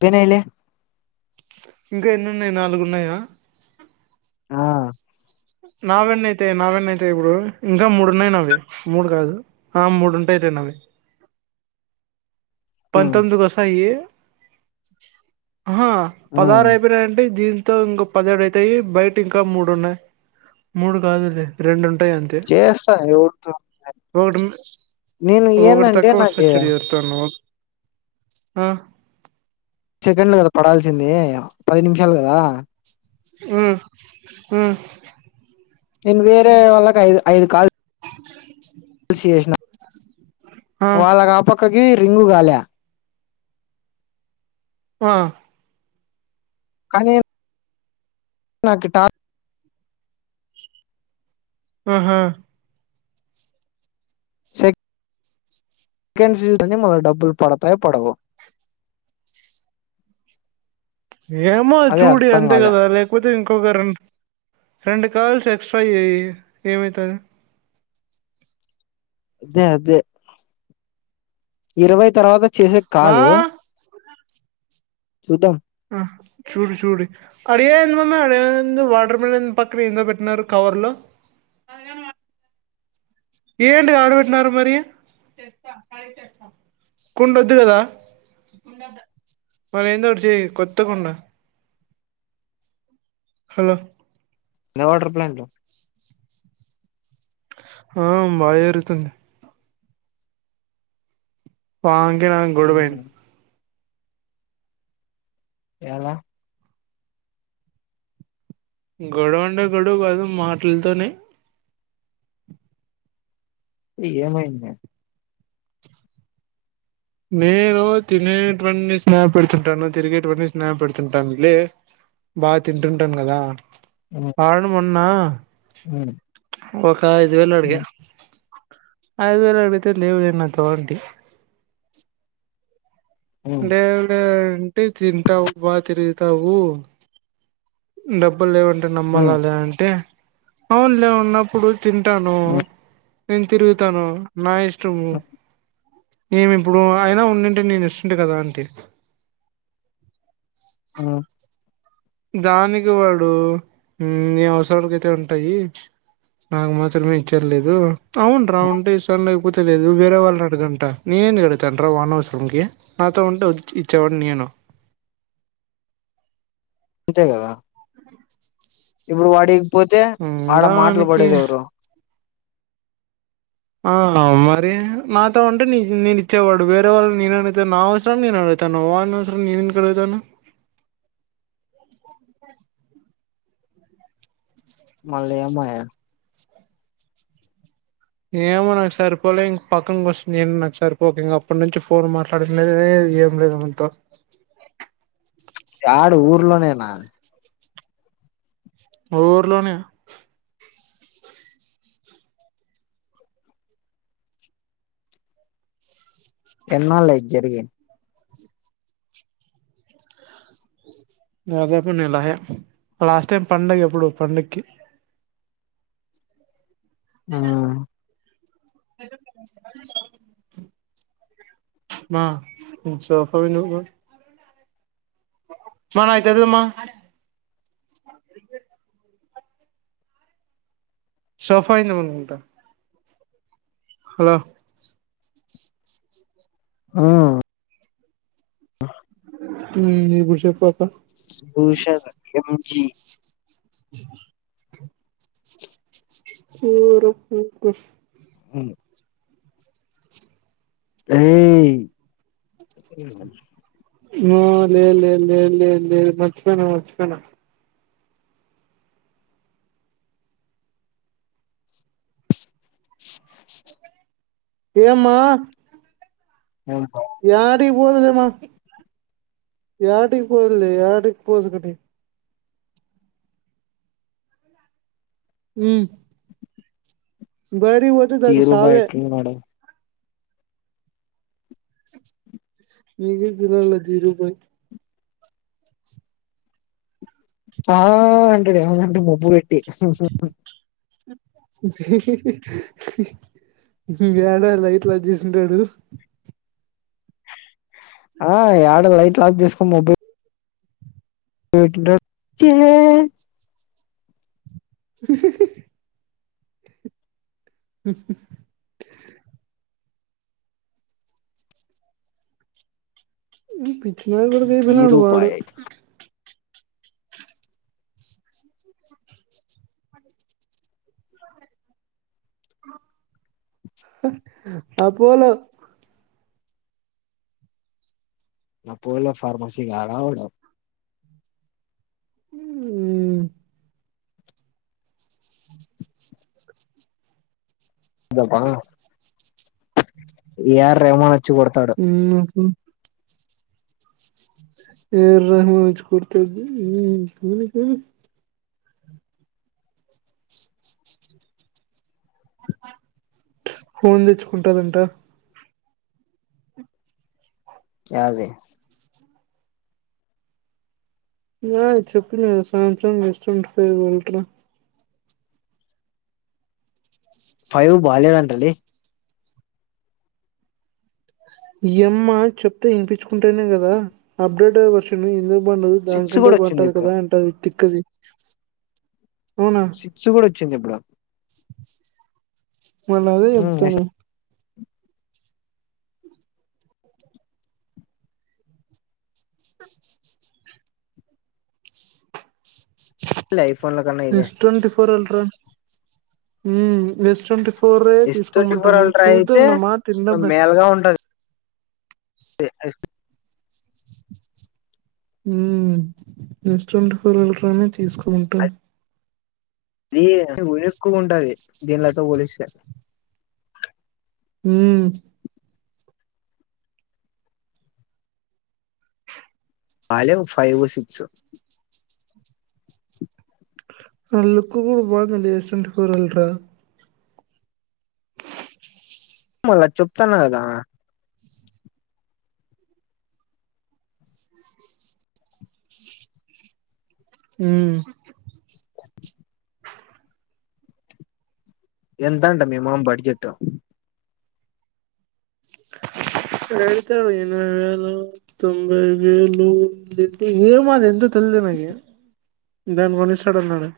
పోనిలే. న్నయి? నాలుగున్నాయా? ఆ నా వెన్నయితయి, నా వెన్నయితయి ఇప్పుడూ. ఇంకా మూడున్నయి నవి, ఆ మూడుంటయిలే నావి. హ్మ్ పంతొమ్మిదికి ఒస్తయీ. [inaudible] అహ హ్మ్ పదహారు అయిపోయినయంటే, దీంతో ఇంకొ పదిహేడు అయితయీ. బయటింకా మూడు ఉన్నయి. మూడు కాదు రె రెండు. టయి అంతే. చేస్తా ఎవరితో ఒకట్, నేను ఒకటి ఏందంటే తక్కువొస్తది నాకి చుడు ఎవర్తోనోక్ ఆ చెకండ్లు కద పడాల్సింది? పది నిమిషాలు కదా? ఉమ్, ఉమ్ నేన్ వేరే వాళ్ళక్ ఐదు, ఐదు కాల్ ల్స్ చేశిన. ఆ వాళ్ళకాపక్కక్ ఇవి రింగుగాలెఆ? ఆ కనీ నాక్ టార్ ఆహా ఉంటేనేమో డబ్బులు పడతాయో పడవో? ఏమో అదే చూడు అర్థం యంతే కాలే కదా? లేకపోతే ఇంకొక రన్ రెండు కాల్స్ ఎక్సట్రా చేయీ, ఏమైతది? దె, అదే. ఇరవై తరవాత చ్ మా చేసేక్కాదు. చూద్దాం. ఆ చూడు చూడురి, అడయెన్ది మామ ఆడేమయింది? వాటర్ మిలన్ పక్కన ఏందో పెట్టినారు కవర్ లో? ఏంది ఆడ పెట్టినారు మరి? కుండోద్దు కదా? మరి ఏందోఒకటి చేయి. కొత్త కుండ. హలో నా వాటర్ ప్లాంట్ లో. ఆ, బా జరుగుతుంది. [unintelligible] తే వాన్ గోడవైంది. హ్మ్ ఎలా? గొడవ అంటే గొడవ కాదు, మాటల్తోనే. ఈఏమైంది నేను తినేటవీ స్నాప్ పెడుతుంటాను తిరిగేటువన్నీ స్నాప్ పెడుతుంటాను లే బాగ తింటుంటాను కదా ఆను మున్ నా ము [inaudible] ఐదువెలడిగా ఐదు వేలు అడిగితే లేవె నా తో అండి [inaudible] హ్మ్ లేద్ లెద్ ఉంటే తింటావు బా తిరుగుతావు నబ్ [inaudible] డబ్బులు లేవంటే నమ్మాలి హ్మ్ లె అంటే అవును లె వున్నప్పుడు తింటాను హ్మ్ నేను తిరుగుతాను నా ఇష్ చెపు హ్మ్ ఏమి ఇప్పుడు అయినా ఉంసుంటి నేను ఇస్తుంటే కదా అంటి ఆ దానికి వాడు నీ అవసరకైతే ఉంటాయి నాకు మాత్రమే ఇచ్చేది లేదు అవున్రా ఉంటే ఇస్తా లే లేదు వేరే వాళ్ళు అడగంట నేనెందుకు అడుగుతాను రా వానీ అవసరంకి నాతో ఉంటే ఇచ్చేవాడిని నేను అంతే కదా [inaudible] ఇప్పుడు వాడి పోతే ఉమ్, ఆడ మాటలు దానికి పడేది ఎవరు ఆ మరి నాతో ఊంటే నేను ఇచ్చేవాడు వేరే వాళ్ళని నేను అడుగుతాను నా అవసరనీకి నేను అడుగుతాను వాని అవసరం నేను ఎందుకు అడుగుతాను మల్లెమాయే ఏమో నాకు సరిపోలే ఇంక పక్కక వస్తుంది ఏం నాకు సరిపోక ఇంక అప్పటి నుంచి ఫోన్ మాట్లాడిది ఏం లేదు మనతో యడ ఊర్లోనేనా ఊర్లోనే ఎన్నాళ్ళయి జరిగి దాదాపు నెలయే లాస్ట్ టైం పండుగ ఎప్పుడు పండుగకి ఆ [inaudible] మా సోఫా వి నువ్వు మా నకు తెలియద్ మ సోఫా యింద పడుకుంట హలో ఆ అ [inaudible] ఇ పుడు చెపు భూషణ్ ఎం జీ తూరుపు పుష్ ఔను ఏయ్ మా లేదు లేదు లేదు లేదు లేదు మర్చిపోయిన మర్చిపోయిన ఏం మా యం యాడికీ పోదులే మా యాటికీ పోదులే యాడికి పోదు కటి ఉమ్ బయటికి పోతే దానికి తీరు బా సావే ఎట్లున్నాడు ఇది గుర్రాల [unintelligible] ఆ అంటాడు ఏమన్నా అంటే బొబ్బ పెట్టి [unintelligible] యాడలా ఇట్లా చూసుంటాడు ఆ ఏడ లైట్ లాఫ్ చేసుకోని మొబై [unintelligible] ఛే వీ పి [unintelligible] కు ఐపొయినాడు ధీరు వాడు బాయ్ అపోలో అపోలో ఫార్మసీ గాడ ఒకడు మ్మ్ అ దపా యారు ప్రేమా చ్చి కొడతాడు ఉమ్ ఈ రోజూ వచ్చి కొడతాది [inaudible] ఫోన్ తెచ్చుకుంటదంట యాది లేదు చెప్పలేదు శాంసంగ్ యస్ ట్వంటీ ఫోర్ కొంటాడు ఫైవ్ బాలేదంట‌లే ఈ యమ్మ చెప్తే ఇనిపించుకుంటేనే కదా అప్డేటెడ్ వర్షను ఇంక [unintelligible] సిక్స్ దానికంటే కూడా వచ్చింది బావుంటాది ఇప్పుడు కదా అంటది తి క్కది సిక్స్ కూడ చ్చింది ఇప్పుడు మళ్ళ అదే హ్మ్. చెప్తాను next life S twenty four ultra um S twenty four పూరగయే ఎస్ ట్వంటీ ఫోర్ తీసుకోమంటాంమే అల్ట్రా చూద్దాం అయితే నా మాట ఇనవే స అ ఉమ్మ్ ఎస్ ట్వంటీ ఫోర్ అల్ట్రానే తీసుకుంటాం. ఇది ఒలుక్కు ఉంటది దీనిలతో పోలిస్తే ఉమ్మ్ అదే ఫైవ్ సిక్స్ ఆ లుక్ కూడా బాగుందండి S M T four ultra మళ్ళ చెప్తన్న కదా ఉమ్మ్ ఎంత అంట మీ మామ బడ్జెట్టు వెళ్తే ఓ ఎనబై వేలు, తొంభై వేలు [unintelligible] ఏమో అది ఎంతో తెల్దు నాకి దాన్ని కొనిస్తాడు అన్నాడే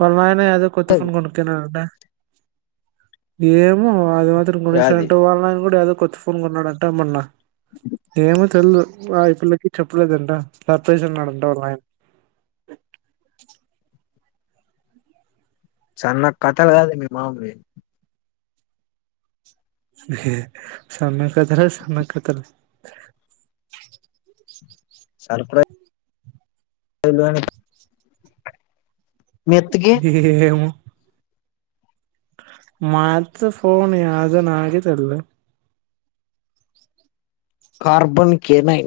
వాళ్ళ నాయన అన్నయ్య ఏదో కొత్త ఫోన్ కొనుకున్నాడట. ఏమో అది మాత్రం యాది కొనిస్తాఅంటావ్ వాళ్ల నాయన కూడా ఏదో కొత్త ఫోన్ కొన్నాడట మొన్న ఏమో తెల్దు ఆ ఈ పిల్లకి చెప్పలేదంట సర్ప్రైజ్ అన్నాడంట వాళ్ళ నాయన సన్న కథలు కాదు మీ మామవి సామే కథలు సామే కథలు సాల్కుడ వెళ్ళాని గేహ్ ము మాత్ర ఫోన్ యాదనాగిదల కార్బన్ కేనై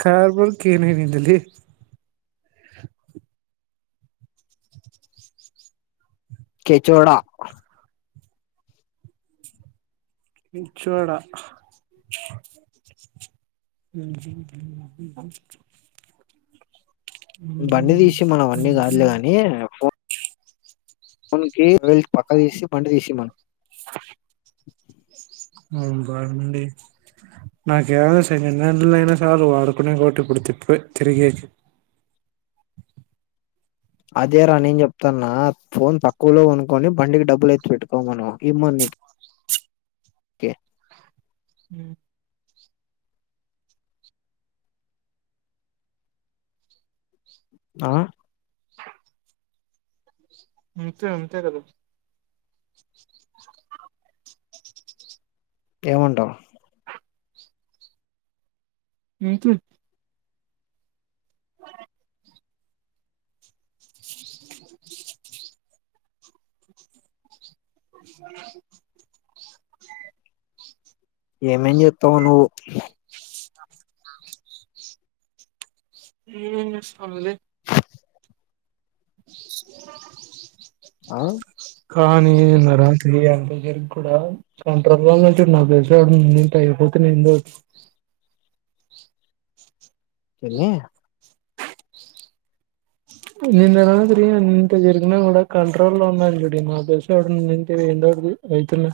కార్బన్ కేనిందలీ కేచోడా ఇచ్చోడ బండి తీసి మనవన్నీ కాదులే గాని ఫో మన్ కీ రైలు పక్కక్ తీసి బండి తీసిమను ఉమ్మ్ బాగుండి నాకు ఏడ సెకండ్ హ్యాండిల్ ఐన సాలు వాడుకునే కోటి ఇప్పుడు తిప్పుకో తిరిగేకి అదేరా నేను చెప్తాన్నా ఫోన్ తక్కువలో కొనుకొని బండికి డబ్బులు ఎత్తి పెట్టుకోమను ఇమ్మను నీకే ఉం ఆ అంతే అంతే కదా ఏమంటావ్ ఇంతే [unintelligible] ఏమేం చేత్తావో నువ్వు నేనేం జేస్తాను లే ఆ కానీ నిన్న రాత్రి అంతజరిగి కూడా కంట్రోల్లోనుంచి నాకు తెలిసి ఎవడైనా ఉండి ఉంటే అయిపోతిన్ ఏందొకటి. తిన్య నిన్న రాత్రి ఇంత జరిగినా కూడా కంట్రోల్లో లో ఉన్నారు జూడి మాక్ తెల్సినోడు ఉన్నింటే ఏందోకటిది అయితున్నే,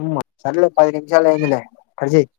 ఉమ్మ సర్లే పది నిమిషాలు అయిందిలే కడ్జేయ్